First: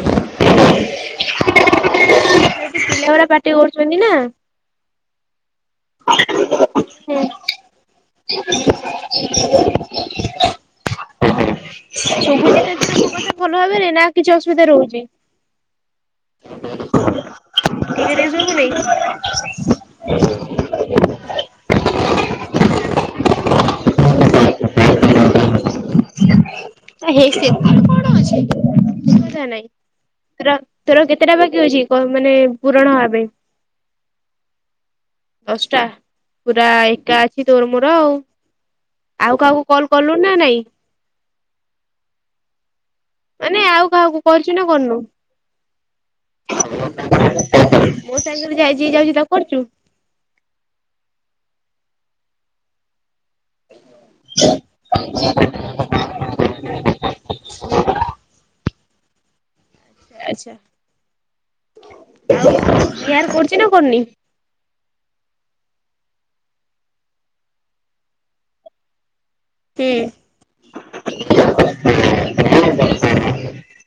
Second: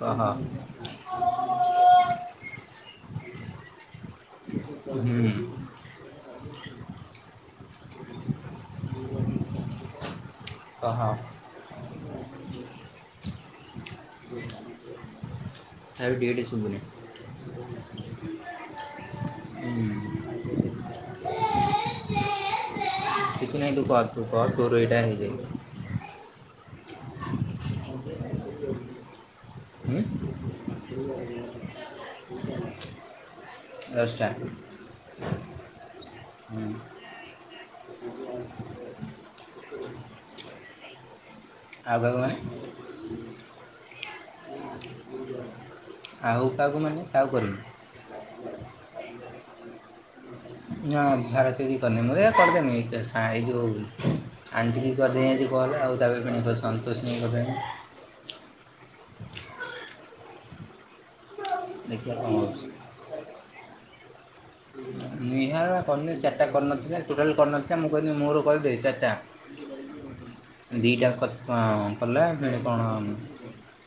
କହ। ପିଲଗୁରା ପାଟି ହୁଁ କରୁଚନ୍ତନା [unintelligible] ହୁଁ। ହୁଁ ହୁଁ। [unintelligible] ଭଲ ଭାବରେ ନା କିଛି ଅସୁବିଧା ରହୁଚି? ଆଉ ଡିଉଟି ଶୁଭୁନି ଏବେବି ସୁବୁନି? କିଛିନାଇଁ ତୁ କହ ତୁ କହ ତୋର ଏଇଟା ହେଇଯାଉ। ଏହେଇ ସେଥିରେ କଣ ଅଛି କିଛି କଥା ନାଇଁ। ହୁଁ ତୋ ତୋର ଆଉ କେତେଟା ବାକି ଅଛି କ ମାନେ ପୂରଣ ହବା ପାଇଁ ଦଶଟା ହୁଁ ଦଶଟା ପୁରା ଏକା ଅଛି ତୋର ମୋର ଆଉ ଆଉ କାହାକୁ କଲ୍ କଲୁନା ନାଇଁ? ଆଉ କାହାକୁ ମାନେ? ମାନେ ଆଉ କାହାକୁ କରିଚୁନା କରିନୁ ଆଉ କାହାକୁ ମାନେ କାହାକୁ କରିବି [unintelligible] ମୋ ସାଙ୍ଗରେ ଯାଇ ଯିଏ ଯାଉଚି ତାକୁ କରିଚୁ? ନା ଭାରତିକି କରିନି ମୁ ଏଇନା କରିଦେମି ଏଇ ସାଇଜି ହୋଉନି ଆନ୍ଟିକୁ କରିଦେ ନହଲେ ଆଉ ତାପରେ ସନ୍ତୋଷିକୁ କରିଥିନି। ଆଛା, ଦେଖିବା କ'ଣ ଆଉ ହେଉଛି [unintelligible] କରଚିନା କରିନି? ନିହାର କରିନି ଚାରିଟା କରିନଥିଲେ ଟୋଟାଲ୍ କରିନଥିଲା ମୁଁ କହିଲି ମୋର କରିଦେ ଚାରିଟା ହୁଁ। ଦୁଇଟା କ କଲା ଫେଣେ କଣ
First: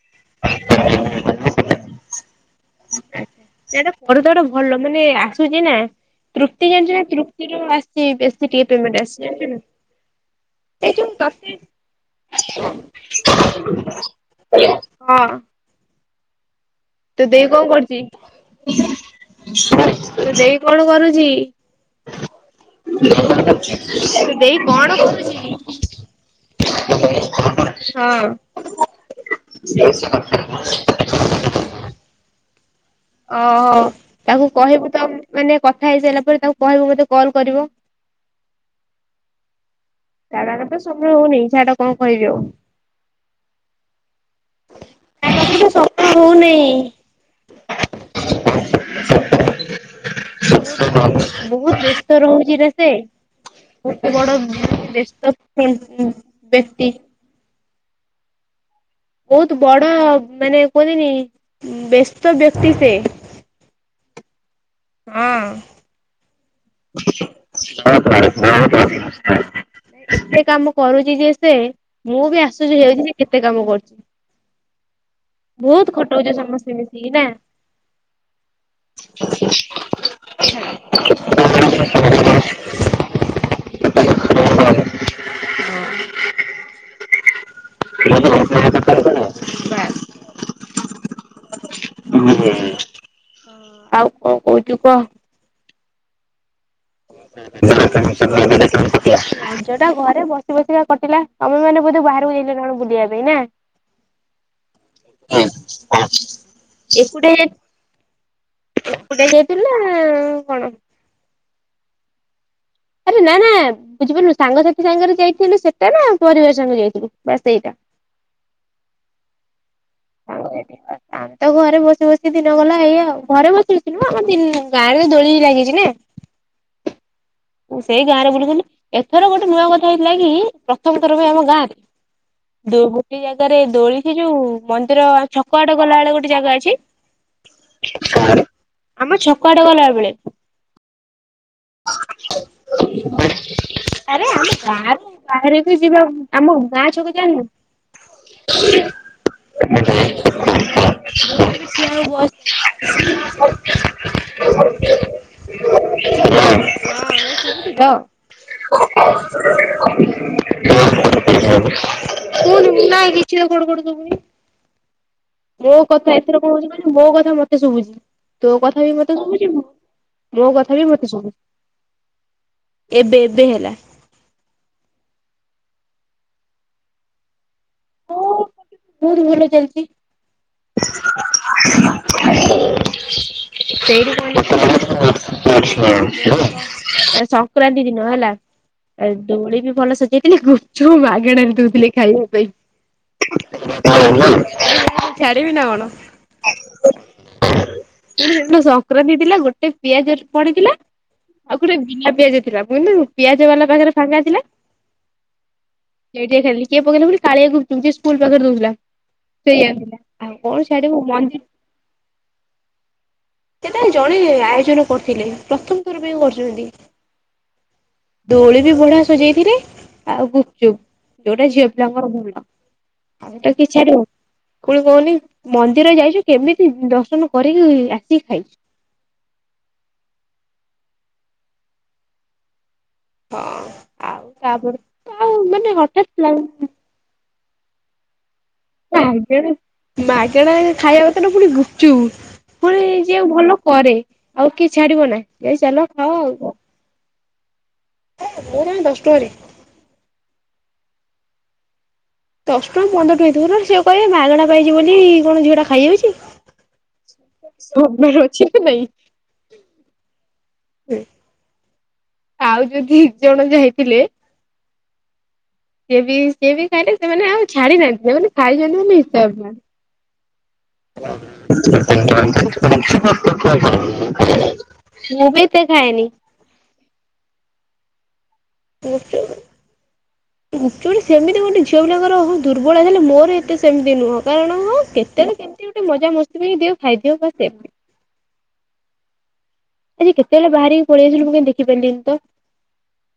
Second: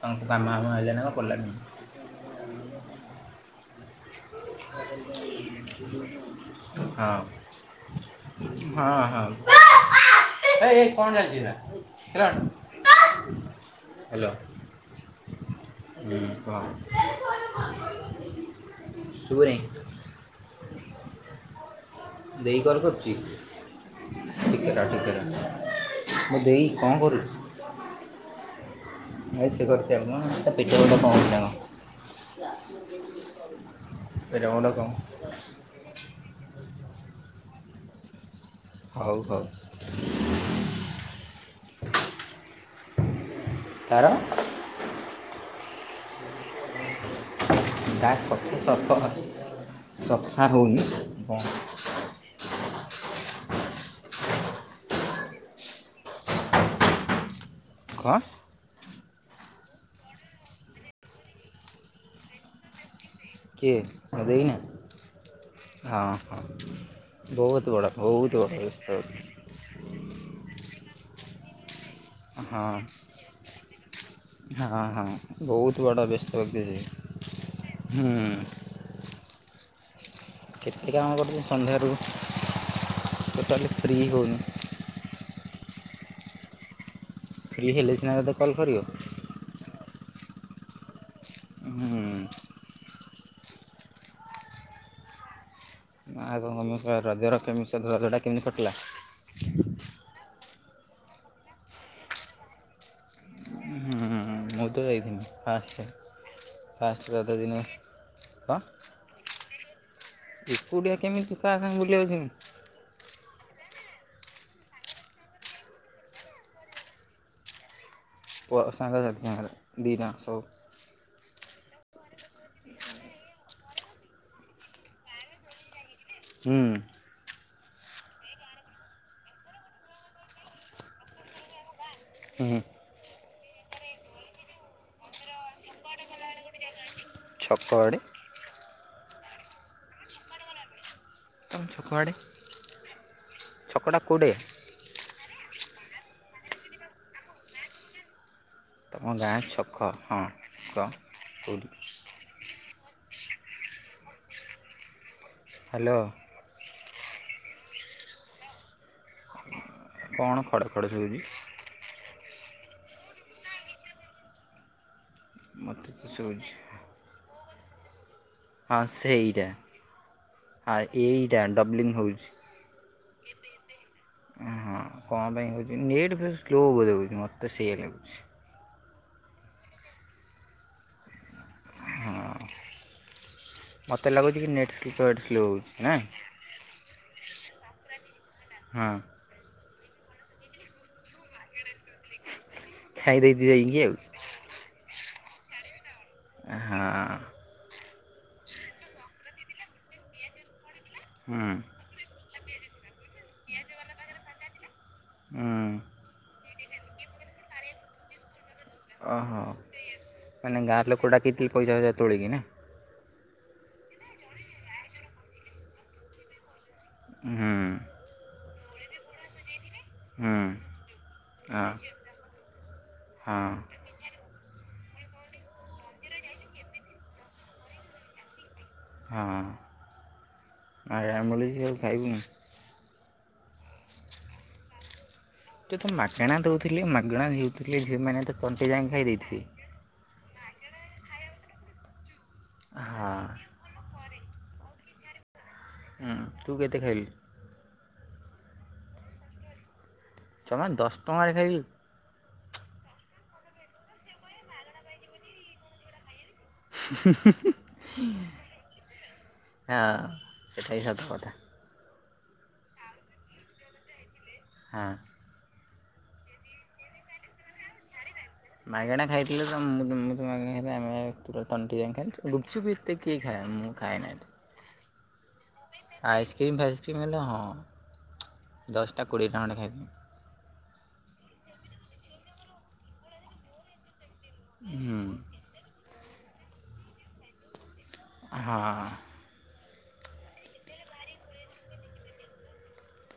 ତାଙ୍କୁ କାମ ଆଉ ଆଇଲାନି କଣ କଲାନି। ସିଆଡ଼େ ପଢ଼ୁଥିବ ଗୋଟେ ଭଲ ମାନେ ଆ [unintelligible] ନା ତୃତି ଜାଣିଚୁନା ହଁ ତୃତିର ଆସିଚି ବେଶୀ ଟିକେ ପେମଟ୍ ଆସିଚି ଜାଣିଚୁନା। ଏ ଏଇ କଣ ଚାଲିଚି ଏରା। [inaudible] ହାଲୋ ହଁ ହୁଁ କହ? ତୋ ଦେଇ କଣ କରୁଚି ଶୁଭୁନି ତୋ ଦେଇ କଣ କରୁଚି? ଦେଇ କଲ୍ କରୁଛି [unintelligible] ତୋ ଦେଇ ଟିକେ ରହ କଣ ଟିକେ ରହ କରିଚି? ମୋ ଦେଇ କଣ କରୁଚି? ଏ ସେ ଘରେ ଥିବ ତା ପେଟ ଗୋଟେ କଣ ହଉଛି ନା କଣ? ହଁ। [unintelligible] ଓହୋ ପେଟ ତାଙ୍କୁ ମୁଣ୍ଡ କଣ? କହିବୁତ ମାନେ କଥା ହେଇ ସାରିଲା ପରେ ତାଙ୍କୁ କହିବୁ ମତେ କଲ୍ କରିବ। ହଉ ହଉ। କାଡାରତ ସବୁବେଳେ ହଉନି ଛାଡ଼ କଣ କହିବି ଆଉ। ତାର ତାପାଖରେତ ସମୟ ହଉନେଇ। [unintelligible] ସଫ ସଫା ରହୁନି ବ ବେସ୍ତ ରହୁଚିନାସେ ଗୋଟେ ବଡ଼ ବେସ୍ତ ବେକ୍ତି। କଁ? ବହୁତ ବଡ ମାନେ କୁହନ୍ତିନି ବ୍ୟସ୍ତ ବ୍ୟକ୍ତି ସେ। କେ ମୋ ଦେଇ ନା? ହଁ ହଁ ହଁ ବହୁତ ବଡ଼ ବହୁତ ବଡ଼ ବ୍ୟସ୍ତ ବ୍ୟକ୍ତି ଏତେ କାମ କରୁଛି ଯେ ସେ? ମୁଁ ବି ହଁ ଆସୁଛି ହେଉଛି ଯେ କେତେ କାମ କରୁଛି ହଁ ହଁ ବହୁତ ବଡ଼ ଖଟଉଛ ବ୍ୟସ୍ତ ବ୍ୟସ୍ତ ବ୍ୟକ୍ତି ସମସ୍ତେ ମିଶିକି ନା। ସେ। ହୁଁ କେତେ କାମ କରଛି ସନ୍ଧ୍ୟାରୁ ଟୋଟାଲି ଫ୍ରି ହଉନି ହଁ ଫ୍ରି ହେଲେ ସିନା ତତେ କଲ୍ କରିବ। ବାସ୍ ହୁଁ ଆଉ କଣ କହୁଛୁ କୁହ? ନା ଆ କମ ଟା ଘରେ ବ [unintelligible] ବସି ବସି ବା କାଟିଲା। ତମେ ମାନେ ବୋଧେ ବାହାରକୁ ଯାଇଥିଲା ନା କଣ ବୁଲିବା। ପାଇଁ ନା? ଆ ମୁତ ଯାଇଥିଲି ଫାଷ୍ଟେ। ଫାଷ୍ଟ ଏକୁଟିଆ ରଜ ଯାଇଥିଲ? ଦିନ କଣ ଏକୁଟିଆ ଯାଇଥିଲେ ନା। ଏକୁଟିଆ କେମିତି କହା ସାଙ୍ଗେ ବୁଲିିବା ଅଛନ୍ତି। ଆରେ ନା ନା ବୁଝିପାରୁିଲୁ ସାଙ୍ଗସାଥି ସାଙ୍ଗରେ ଯାଇଥିଲୁ ସେଟା ନା ପରିବାର ସାଙ୍ଗରେ ଯାଇଥିଲୁ ବା ସେଇଟା। ପ ସାଙ୍ଗ ସାଥି ସାଙ୍ଗରେ। ଦିଟା ସବୁ [unintelligible] ଆମେ ତ ଘରେ ବସି ବସିି ଦିନ ଗଲା। ଏଇ ଆଉ ଘରେ ବସି ବସି ନୁହେଁ। ଆମ ଗାଁରେ ତ ଦୋଳି ଲାଗିଛି ନା ହୁଁ। ସେଇ ଗାଁ ରେ ବୁଲୁଥିଲୁ ଏଥର ଗୋଟେ ନୂଆ କଥା ହେଇଥିଲା କି ପ୍ରଥମ ଥର ପାଇଁ ଆମ ଗାଁରେ। ହୁଁ ହୁଁ। ଗୋଟେ ଜାଗାରେ ଦୋଳି। ସେ ଯୋଉ ମନ୍ଦିର ଛକ ଆଡ ଗଲାବେେଳେ ଗୋଟେ ଜାଗା ଅଛି। ଛକ ଆଡ଼େ କୁଆଡେ ଆମ ଛକ, ଆଡେ ଗଲା ବ ବେଳେ। ତମ ଛକ ଆଡେ ଛକଟା କୋଉଠେ। ବାହାରେ। ବାହାରେ ବି ଯିବାକୁ ଆମ ଗାଁ ଛଅକୁ ଜାଣିନୁ। ତମ ଗାଁ ଛକ, ହଁ କହ କୋଉଠି। [unintelligible] ହ୍ୟାଲୋ। ଆଜ୍ଞା ହଁ କ [unintelligible] କୋଉଠି କଣ ଖଡ଼ ନାଇଁ ଖଡ଼ ଶୁଭୁଛି କିଛି ତ ଖଡ଼ ଖଡ଼ ଶୁଭୁନି। ମୋ ମୋତେ ତ କଥା ଏଥର ଶୁଭୁଛି କଣ ହଉଛି କହିଲ। ମୋ କଥା ମତେ ଶୁଭୁଛି। ତୋ କଥା ହଁ ବି ମତେ ସେଇଟା ଶୁଭୁଛି ମୋ ଆ କଥା ବି ମତେ ଶୁଭୁଛି ଏଇଟା ଡବ୍ଲିଙ୍ଗ ହେଉଛି। ଏବେ ଏବେ ହେଲା। ହଁ କଣ ପାଇଁ ହେଉଛି ନେଟ୍ ଫେଟ ସ୍ଲୋ ବୋଧେ ହଉଛି। ମତେ ସେୟା ଲାଗୁଛି। ବହୁତ ଭଲ, ଚାଲିଛି। ହଁ। ହେଉଛି ନା [unintelligible] ସଂକ୍ରାନ୍ତି ଦିନ ହେଲା। ହଁ। ଆଉ ଦୋଳି ବି ଭଲ ସଜେଇଥିଲେ। ଗୁପଚୁପ୍ ମାଗଣାରେ ଦୋଉଥିଲେ ଖାଇବା ପାଇଁ। ଖାଇଦେଇଛି ଯାଇକି ଆଉ [unintelligible] ଛାଡିବିନା କଣ। ହଁ। [unintelligible] ସେଦିନ ସଂକ୍ରାନ୍ତି ଥିଲା। ଗୋଟେ ପିଆଜ ପଡିଥିଲା। ହୁଁ ଆଉ ଗୋଟେ ବିନା ପିଆଜ ଥିଲା ବୋଲି ମୁଁ ପିଆଜ ବାଲା ପାଖରେ ଫାଙ୍କା ଥିଲା। ହୁଁ ଡେରିରେ ଖାଇଲି। କିଏ ପକେଇଲା କହିଲୁ କାଳିଆ ଗୁପଚୁପ ଯିଏ ସ୍କୁଲ ପାଖରେ ଦୋଉଥିଲା। ଓହୋ ସେଇ ଆଣିଥିଲା ଆଉ କଣ ମାନେ ଗାଁ ଛାଡିବୁ ଲୋକ ମନ୍ଦିର ଡାକିଥିଲେ ପଇଷା ଫଇଷା ତୋଳିକିନା। ସେଟା ଜଣେ ଆୟୋଜନ କରିୁଥିଲେ। ପ୍ରଥମ ଥର ପାଇଁ କରୁଚନ୍ତି। ଉଁ। ଦୋଳି ବି ବଢିଆ ସଜେଇଥିଲେ ଆଉ ହୁଁ ଗୁପଚୁପ ଯୋଉଟା ହଁ ଝିଅ ପିଲାଙ୍କର ଭଲ। ଆମେ ତାକୁ ହଁ କି ଛାଡୁ। କଣ କହୁନି ମନ୍ଦିର ଯାଇଚୁ କେମିତି ଦର୍ଶନ କରିକି ଆସିକି ଖାଇବୁ। ହଁ। ଆ ମିଳୁଚି ଆଉ ଖାଇବୁନି। ହଁ ଆଉ ତାପରେ ଆଉ ମାନେ ତତେ ହଠାତ୍ ମାଗଣା ଦଉଥିଲେ ମାଗଣା ହେଉଥିଲେ। ସେମାନେ ତ ତଣ୍ଟି ଯାଏଁ ଖାଇ ଦେଇଥିବେ। ମାଗଣା ଖାଇବା କଥା ଟା ଫୁଣି ଗୁପଚୁପ ଫୁଣି ଯିଏ ହଁ ଭଲ କରେ ଆଉ କିଏ ଛାଡିବ ନା ଯାଇ ଚାଲ ଖାଅ ହୁଁ ଆଉ। ତୁ କେତେ ଖାଇଲୁ? ମୁଁ ଜମା ଦଶ ଟଙ୍କାରେ। ଜମା ଦଶ ଟଙ୍କାରେ ଖାଇଲୁ। ଦଶ ଟଙ୍କା ପନ୍ଦର ଟଙ୍କା ହେଇଥିବ। ନହେଲେ ସେ କହିବେ ମାଗଣା ପାଇଚି ବୋଲି କଣ ଝିଅଟା ଖାଇଯାଉଚି। ସବର ଅଛି କି ନା ନାଇଁ? ହଁ ସେଟା ବି ସତ କଥା। ଆଉ ଯୋଉ ଦି ଜଣ ଯାଇଥିଲେ। ହଁ। ସିଏ ବି ସିଏ ବି ଖାଇଲେ ସେମାନେ ଆଉ ଛାଡି ନାହାନ୍ତି। ସେମାନେ ଖାଇଚନ୍ତି ମାନେ ହିସାବ ବାହାରେ। ମୁଁ ତ ମୁଁ ତ ମାଗାଣା ଖାଇଥିଲେ ଆମେ [unintelligible] [inaudible] ତଣ୍ଟି ଯାଏଁ ଖାଇଲୁ ଗୁପଚୁପ୍ ଏତେ କିଏ ଖାଏ ମୁଁ ଖାଏ ନା ଏତେ। [unintelligible] ମୁଁ ବି ଏତେ ଖାଏନି। କ୍ରିମ୍ ଫାଇସ୍କ୍ରିମ୍ ହେଲେ ହଁ ଦଶଟା କୋଡିଏଟା ଖଣ୍ଡେ ଖାଇଦେବି। ଆକଚୁଆଲି ସେମିତି ଗୋଟେ ଝିଅପିଲାଙ୍କର ବୋହୁତ ଦୁର୍ବଳ ହେଲେ ମୋର ଏତେ ସେମିତି ନୁହଁ। କାରଣ ହଁ ହୁଁ କେତେବେଳେ କେମିତି ଗୋଟେ ମଜା ମସ୍ତି ପାଇଁ ଦିଅ ଖାଇଦିଅ ବାସ୍ [unintelligible] ହଁ। ଆଜି କେତେବେଳେ ବାହାରିକି ପଳେଇ ଆସିଲୁ। ମୁଁ କାଇଁ ଦେଖିପାଇଲିନି ତ।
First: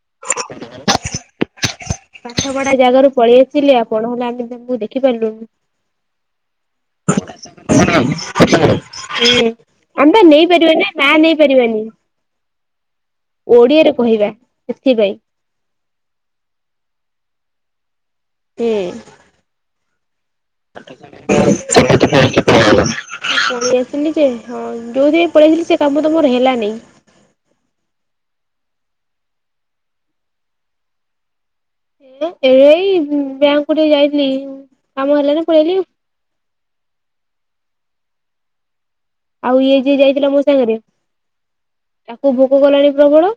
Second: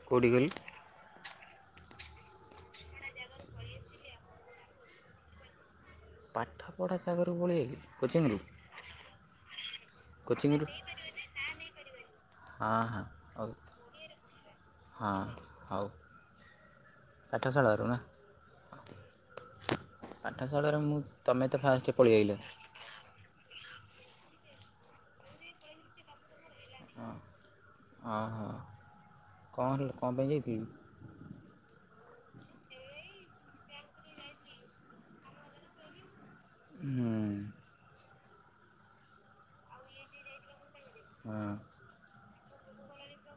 କୋଉଠି କହିଲୁ? ପାଠପଢା ଜାଗାରୁ ପଳେଇ ଆସିଲି ଆଉ [unintelligible] ତୁ ଦେଖିପାରିଲୁନି। ପାଠପଢା ଜାଗରୁ ପଳେଇ ଆଇଲୁ କୋଚିଙ୍ଗ ନେଲୁ। ହୁଁ ଆମେ ପା ନେଇପାରିବାନି ନାଁ ନେଇ ପାରିବାନି ହଁ ହଁ ହଉ ଓଡିଆରେ କହିବା ସେଥିପାଇଁ। ହୋଉ ପାଠଶାଳାରୁ ନା। କିଏ? ପାଠଶାଳରୁ ମୁଁ ତମେ ତ ମୁଁ ଫାଷ୍ଟ ପଳେଇ ଆଇଲ। ପଳେଇ ଆସିଲି ଯେ ହଁ ଯୋଉଥିପାଇଁ ପଳେଇଥିଲି ସେ କାମ ତ ମୋର ହେଲାନେଇ। ହଁ ହଁ ହଁ, କଣ କଣ ପାଇଁ ଯାଇଥିଲୁ? ଏବେ ଏଇ ବ୍ୟାଙ୍କ କୁ ଟିକେ ଯାଇଥିଲି କାମ ହେଲାନ ପଳେଇ ଆଇଲି ଆଉ। ହୁଁ। ଆଉ ଇଏ ଯିଏ ଯାଇଥିଲା ମୋ ସାଙ୍ଗ ରେ ହଁ। ତାକୁ ଭୋକ କଲାଣି ପ୍ରବଳ।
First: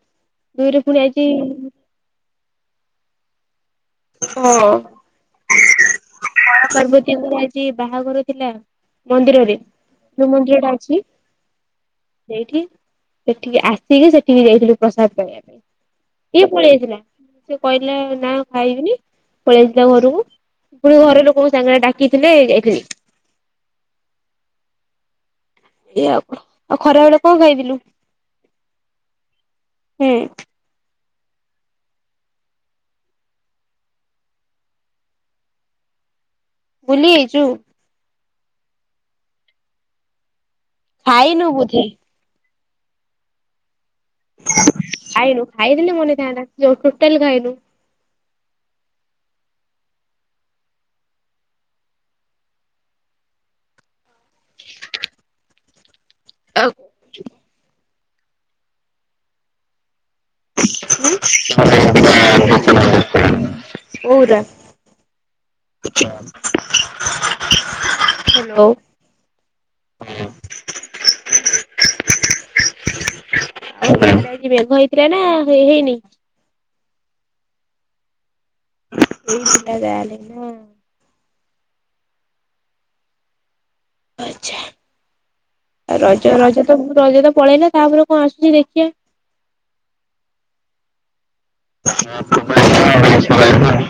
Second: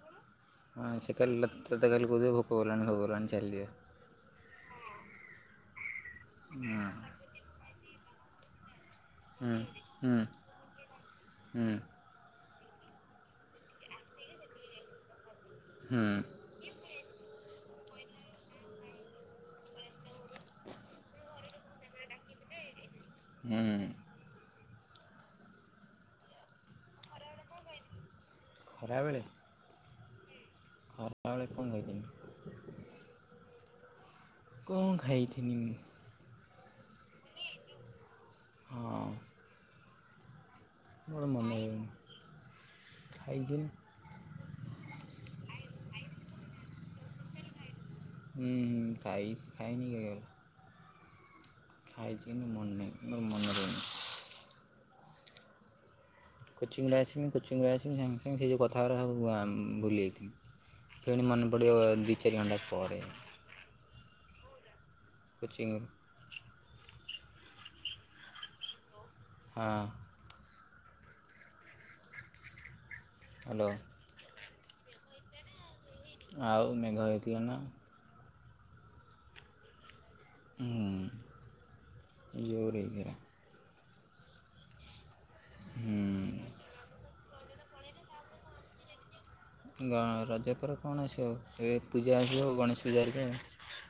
ଦୁଇରେ ହଁ, ପୁଣି ସିଏ ଆଜି ଖାଲି ତତେ ଖାଲି କହୁଥିବେ ଭୋକ କଲାଣି ଭୋକ କଲାଣି ଚାଲ ଯିବା। ହଁ। ହର ହୁଁ ପାର୍ବତୀଙ୍କର ଆଜି ବାହାଘର ଥିଲା। ହୁଁ ମନ୍ଦିରରେ। ହୁଁ ଯୋଉ ମନ୍ଦିର ଟା ଅଛି। ହୁଁ ସେଇଠି, ସେଠିକି ଆସିକି ସେଠିକି ଯାଇଥିଲୁ ପ୍ରସାଦ ପାଇଁ ଆମେ। ହୁଁ ସିଏ ପଳେଇ ଆଇଥିଲା। ସେ କହିଲା ନା ଖଇବିନି ପଳେଇ ଆଇଥିଲା ଘରକୁ। ପୁଣି ଘରେ ଲୋକଙ୍କ ସାଙ୍ଗରେ ଡାକିଥିଲେ ଯାଇଥିଲି। ହୁଁ। ଏଇ ଆଉ କଣ। ଆଉ ଖରା ବେଳେ କଣ ଖାଇଥିଲୁ? ଖରାବେଳେ? ହୁଁ। ଖରାବେଳେ କଣ ଖାଇଥିଲି? କଣ ଖାଇଥିନି? ଭୁଲି ଯାଇଛୁ? ହଁ। ଖାଇନୁ ବୋଧେ। [unintelligible] ଖାଇନୁ, ଖାଇଥିଲେ ମନେ ଥାଆନ୍ତା। ଯୋଉ ଟୋଟାଲି ଖାଇନୁ। ହଁ ଖାଇ, ଖାଇ ନି କିଏ କହିଲା? ଖାଇଛି କିନ୍ତୁ ମନେ ନାହିଁ। ମୋର ମନେ ରହୁନି। କୋଚିଂ ରୁ ଆସିବି କୋଚିଂ ରୁ ଆସିବି ସାଙ୍ଗେ ସାଙ୍ଗେ ସେ ଯେଉଁ କଥାଉରା ସବ ଭୁଲି ଯାଇଥିବି। ଫୁଣି ମନେ ପଡ଼ିବ ଦୁଇ ଚାରି ଘଣ୍ଟା ପରେ। କଉରା? କୋଚିଂ। ହ୍ୟାଲୋ। ହଁ। [inaudible] ହ୍ୟାଲୋ। [unintelligible] ଆଜି ମେଘ ହେଇଥିଲା ନା ହେଇନି? ଆଉ ମେଘ ହେଇଥିଲା ନା। ହେଇଥିଲା ତାହେଲେ। ନା। ହିଁ ଜୋରେ ହେଇଥିଲା। ଆଚ୍ଛା। ରଜ ରଜ ହୁଁ ତ ରଜ ତ ପଳେଇଲା ତାପରେ କଣ ଆସୁଛି ଦେଖିବା। ରଜ ପରେ କଣ ଆସିବ, ଏବେ ପୂଜା ଆସିବ ଗଣେଶ ପୂଜା ହେରିକା।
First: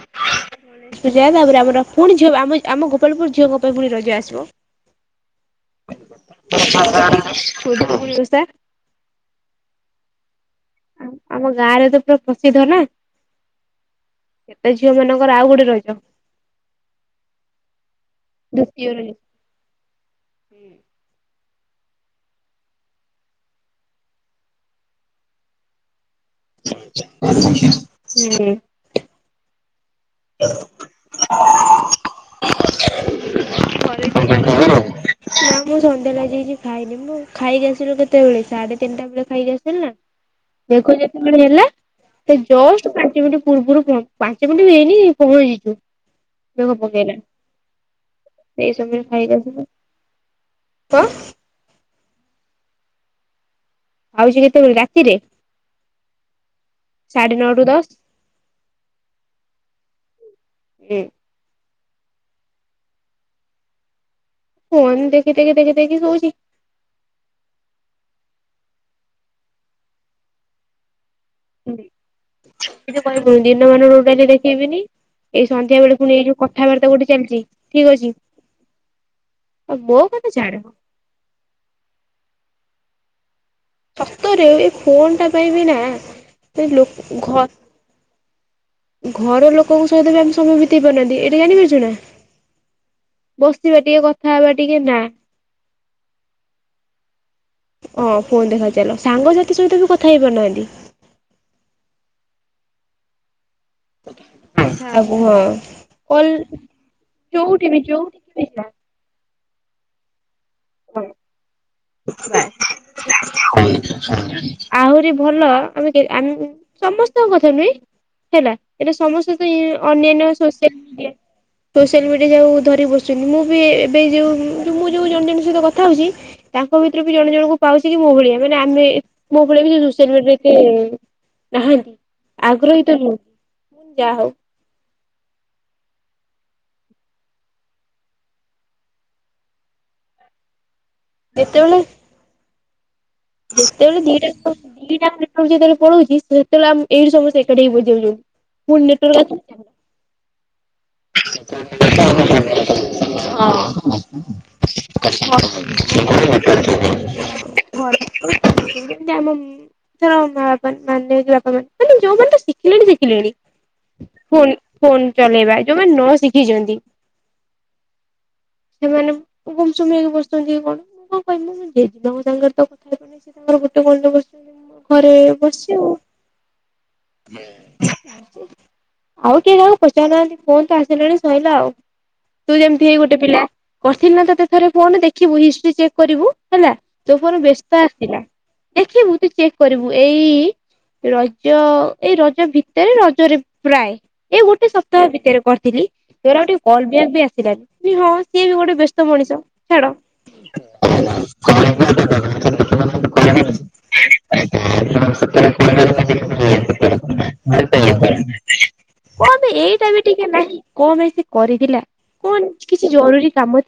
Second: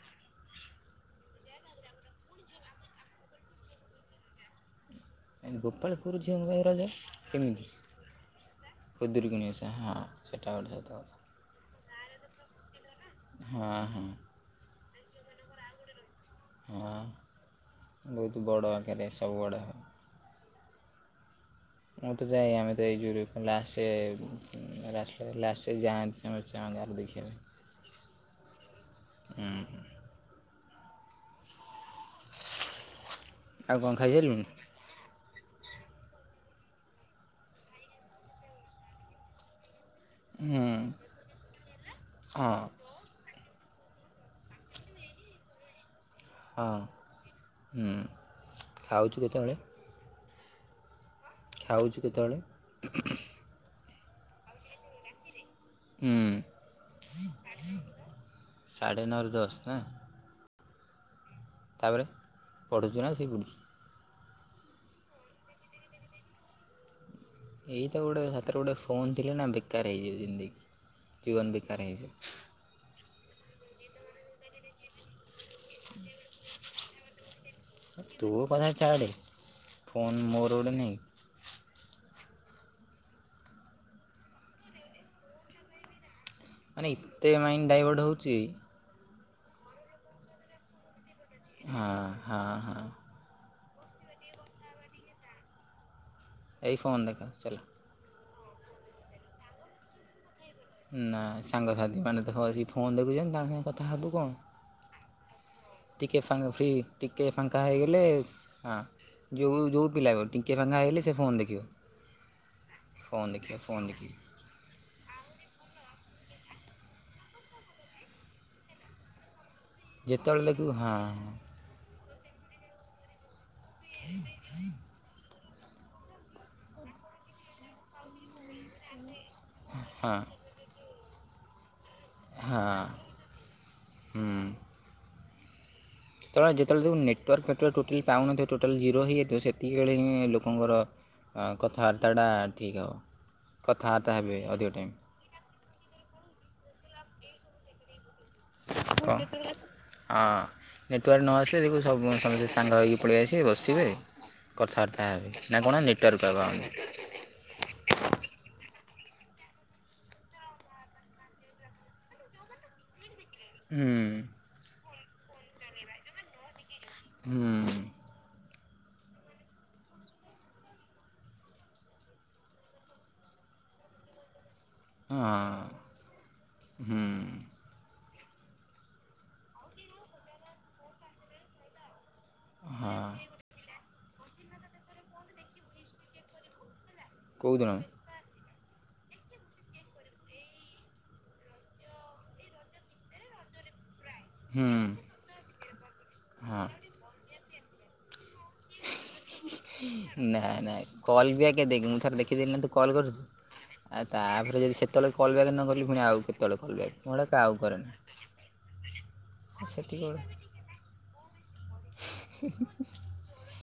[inaudible] ଗଣେଶ ପୂଜା ତାପରେ ଆମର ପୁଣି ଝିଅ ଆମ ଆମ ଗୋପାଳପୁର ଝିଅଙ୍କ ପାଇଁ ପୁଣି ରଜ ଆସିବ। ଗୋପାଳପୁର ଝିଅ ଙ୍କ ପାଇଁ ରଜ, କେମିତି? ପୁଣି ଓଷା ଖୁଦୁରୁକୁଣୀ ଓଷା, ହଁ ସେଇଟା ଗୋଟେ। କଥା ଆମ ଆମ ଗାଁରେ ତ ପୁରା ପ୍ରସିଦ୍ଧ ନା। ହଁ ହଁ ସେଟା ଝିଅ ମାନଙ୍କର ଆଉ ଗୋଟେ ରଜ। ହଁ ବହୁତ ବଡ଼ ଆକାର ରେ ସବୁଆଡ଼େ ହ ହୁଁ। ମୁଁ ତ ଯାଏ, ଆମେ ତ ଏଇ ଜୁରି କୁ ଲାଶେ ରାଶଲେ ଲାଶେ ରେ ଯାଆନ୍ତି ସମସ୍ ଚାଙ୍ଗାର ଦେଖିଆ ପାଇଁ। ଉଁ ହୁଁ। [inaudible] ଆଉ କ'ଣ ଖାଇସାରିଲୁଣି ଖବର। ନାଁ, ମୁଁ ସନ୍ଧ୍ୟାବେଳେ ଆଜି କିଛି ଖାଇନି। ମୁଁ ଖାଇକି ଆସିଥିଲୁ କେତେବେଳେ! ସାଢେ ତିନିଟା ବେଳେ ଖାଇକି ଆସିଥିଲି ନା। ହୁଁ ମେଘ ଯେତେବେଳେ ହେଲା, ସେ ହଁ ଜଷ୍ଟ ପାଞ୍ଚ ମିନ୍ଟି ପୂର୍ବରୁ ପହ, ପାଞ୍ଚ ମିନ୍ଟି ବି ହେଇ ହେଇ ସବୁ ହେଇଯିଚୁ। ହଁ ମେଘ ପକେଇଲା। ହୁଁ ସେଇ ସମୟ ରେ ଖାଉଛୁ ଖାଇକି କେତେବେଳେ ଆସିଲୁ। ଖାଉଛୁ କେତେଅଳେ? ଖାଉଛି କେତେବେଳେ ରାତିରେ? ଉଁ। ସାଢ଼େ ନଅ ରୁ ଦଶ। ସାଢ଼େ ନଅ ରୁ ଦଶ ନା! ହିଁ। ତା'ପରେ ପଢ଼ୁଛୁ ନା ଶୋଇପଡୁଛୁ? ଫୋନ୍ ଦେଖି ଦେଖି ଦେଖି ଦେଖି ଶୋଉଛି। ଏଇ ତ ଗୋଡେ ହାତରେ ଗୋଡେ ଫୋନ୍ ଥିଲେ ନା, ବେକାର ହେଇଯାଏ ଜିନ୍ଦେଗୀ। ଜୀବନ ବେକାର ହେଇଯାଏ। ସେମିତି କହିବୁନୁ, ଦିନମାନ ଟୋଟାଲି ଦେଖେଇବିନି। ଏଇ ସନ୍ଧ୍ୟା ବେଳୁ ପୁଣି ଏଇ ଯୋଉ କଥାବାର୍ତ୍ତା ଗୋଟେ ଚାଲ୍ ଚି ତୋ କଥା ଛାଡ଼େ! ଆଉ ମୋ ଫୋନ୍ କଥା ମୋର ଛାଡ। ଗୋଟେ ନେ। ସତରେ ଏ ଫୋନ୍ ଟା ପାଇଁବି ନାଁ ମାନେ ଏତେ ମାଇଣ୍ଡ ଡାଇଭର୍ଟ ହଉଚି। ଘର ଲୋକଙ୍କ ସହିତ ବି ଆମେ ସମୟ ବିତେଇ ପାରୁନାହାଁନ୍ତି, ଏଇଟା ଜାଣିପାରୁଛୁ ନା! ହଁ ହଁ ହଁ ବସିଥିବା ଟିକେ, କଥା ହବା ଟିକେ ନା। ଏଇ ଫୋନ୍ ଦେଖା ଚଲା। ହଁ, ଫୋନ୍ ଦେଖା ଚାଲ। ସାଙ୍ଗସାଥି ସହିତ ବି କଥା ହେଇ ପାରୁନାହାଁନ୍ତି। ନାଁ, ସାଙ୍ଗସାଥି ମାନେ ତ ବସି ଫୋନ୍ ଦେଖୁଛନ୍ତି। ତାହାନେ ଆଚ୍ଛା, କୁହ। ଟିକେ ଫାଙ୍କା, ଫ୍ରି ଟିକେ ଫାଙ୍କା ହେଇଗଲେ ଯୋଉଠି ବି ହାଁ। ଯୋଉ ଯୋଉ ପିଲା ବି ହଉ, ଟିକିଏ ଫାଙ୍କା ହେଇଗଲେ, ସେ ଫୋନ୍ ଦେଖିବ। ହୁଁ, ଫୋନ୍ ଦେଖିବ ଫୋନ୍ ଦେଖିବ ହୁଁ। ଆହୁରି ଭଲ ଆମେ କେ ଆମ୍ ସମସ୍ତଙ୍କ କଥା ନୁହେଁ। ହେଲା ଏଟା ସମସ୍ତେ ତ, ଅନ୍ୟାନ୍ୟ ଯେତେବେଳେ ଦେଖିବୁ ସୋସିଆଲ୍ ମିଡିଆ ହଁ ସୋସିଆଲ୍ ମିଡ଼ିଆ ଯଉ ଧରି ବସୁଛନ୍ତି, ମୁଁ ବି ଏବେ ଯେଉଁଁ ମୁଁ ଯଉ ଜଣ ଜଣଙ୍କ ସହିତ କଥା ହଉଛି। ତାଙ୍କ ଭିତରରୁ ବି ଜଣ ଜଣଙ୍କୁ ପାଉଛି କି ମୋ ଭଳିଆ, ମାନେ ଆମେ ମୋ ଭଳିଆ ହଁ [unintelligible] କି ନାହାଁନ୍ତି, ଆଗ୍ରହୀ ହଁ ତ ନୁହୁଁ, ଯାହା ହଉ। ହୁଁ ତଳେଯେତେବେଳେ ଦେଖିବୁ ନେଟ୍ ୱାର୍କ ଫେଟ୍ ୱାର୍କ୍ ଟୋଟାଲ୍ ପାଉନଥିବ ଟୋଟାଲ୍ ଜିରୋ ହେଇଯାଇଥିବ, ସେତିକିବେଳେ ହିଁ ଲୋକଙ୍କର ହଁ, କଥାବାର୍ତ୍ତାଟା ଠିକ୍ ହବ। ଯେତେଳେ ଦିଟା ଦଉ ଦିଇଟା-ଆ। [unintelligible] ଯେତେଳେ ପଲଉଛି, ସେତେବେଳେ ଆମ୍ ଏଇଠି ସମସ୍ତେ ଏକାଠି ହେଇ ବସ୍ ଯାଉଛନ୍ତି। ପୁଣି ନେଟ୍ ୱାର୍କ ଆସିଲେ ଯାଇ ଅଁ ନେଟ୍ ୱାର୍କ ନ ଆସିଲେ, ଦେଖିବୁ, ସବୁ ସମସ୍ତେ ସାଙ୍ଗ ହେଇକି ପଳେଇଆସିବେ, ବସିବେ, କଥାଆର୍ତ ଆର୍ତା ହେବେ। ନା' କଣ? ନେଟ୍ ୱାର୍କ ଟା ପାଉନି। [unintelligible] ଆମମ୍ ଥର ମା ବାପାନ୍ ମାନେ ଯଉ ବାପା ମାନ୍, ମାନେ ଯୋଉମାନେ ତ ଶିଖିଲେଣି ଶିଖିଲେଣି ହୁଁ ଫୋନ୍ ଫୋନ୍ ଚଲେଇବା। ଯୋଉମାନେ ନ ଶିଖିଛନ୍ତି ହୁଁ। ସେମାନେ ଗୁମସୁମ ହେଇି ବସଛନ୍ତି କଣ ମୁଁ କଣ କହିବ ମୁ ଯିବା ସାଙ୍ଗରେ ତ [unintelligible] ଖାଇପି ସେ ତମର ଗୋଟ ଗଣ୍ଡ ବୁ [unintelligible] ଘରେ ବସିଛି ଆଉ ହଁ ହୁଁ ଆଉ କେହି ଜଣ ପଚାର ନାହାନ୍ତି କଣ ତ ଆସିଲାଣି ଶଈଲା ଆଉ ତୁ ଯେମିତି ହେଇ ହଁ ଗୋଟେ ପିଲା କରିଥିଲି ନା ତତେ ଥରେ ଫୋନ୍ ଦେଖିବୁ ହିଷ୍ଟ୍ରି ଚେକ୍ କରିବୁ ହେଲା ତୋ ଫୋନ୍ ବ୍ୟସ୍ଥ କେଉଁଦିନ ଦେଖିବୁ ତୁ ଚେକ୍ କରିବୁ ଏଇ ରଜ ଏଇ ରଜ ଭିତରେ ରଜରେ ପ୍ରାୟ ଏ ହୁଁ ଗୋଟେ ସପ୍ତାହ ଭିତରେ କରିଥିଲି ଗୋଟେ ହଁ କ ବି ଆସିଲାନ ହଁ ସିଏ ବି ଗୋଟେ ମଣିଷ ଛାଡ। ନାଇଁ ନାଇଁ କଲ୍ ବି ଆଜ୍ଞା ଦେଇକି ମୁଁ ଥରେ ଲେଖିଦଲି ନା ତୁ କଲ୍ କଣ କରୁଛୁ। ଆଉ ତାପରେ ଯଦି ସେତେବେଳେ କଲ୍ ବ୍ୟାକ୍ ନ କଲି ପୁଣି ଆଉ କେତେବେଳେ କଲ ବ୍ୟାକ୍ କୁଡା ଆଉ କରେ ନା କମ ଏଇଟା ବି ବେଳେ ଟିକେ ନାହିଁ କଣ ପାଇଁ ସେ କରିଥିଲା କଣ କିଛି ଜରୁରୀ କାମ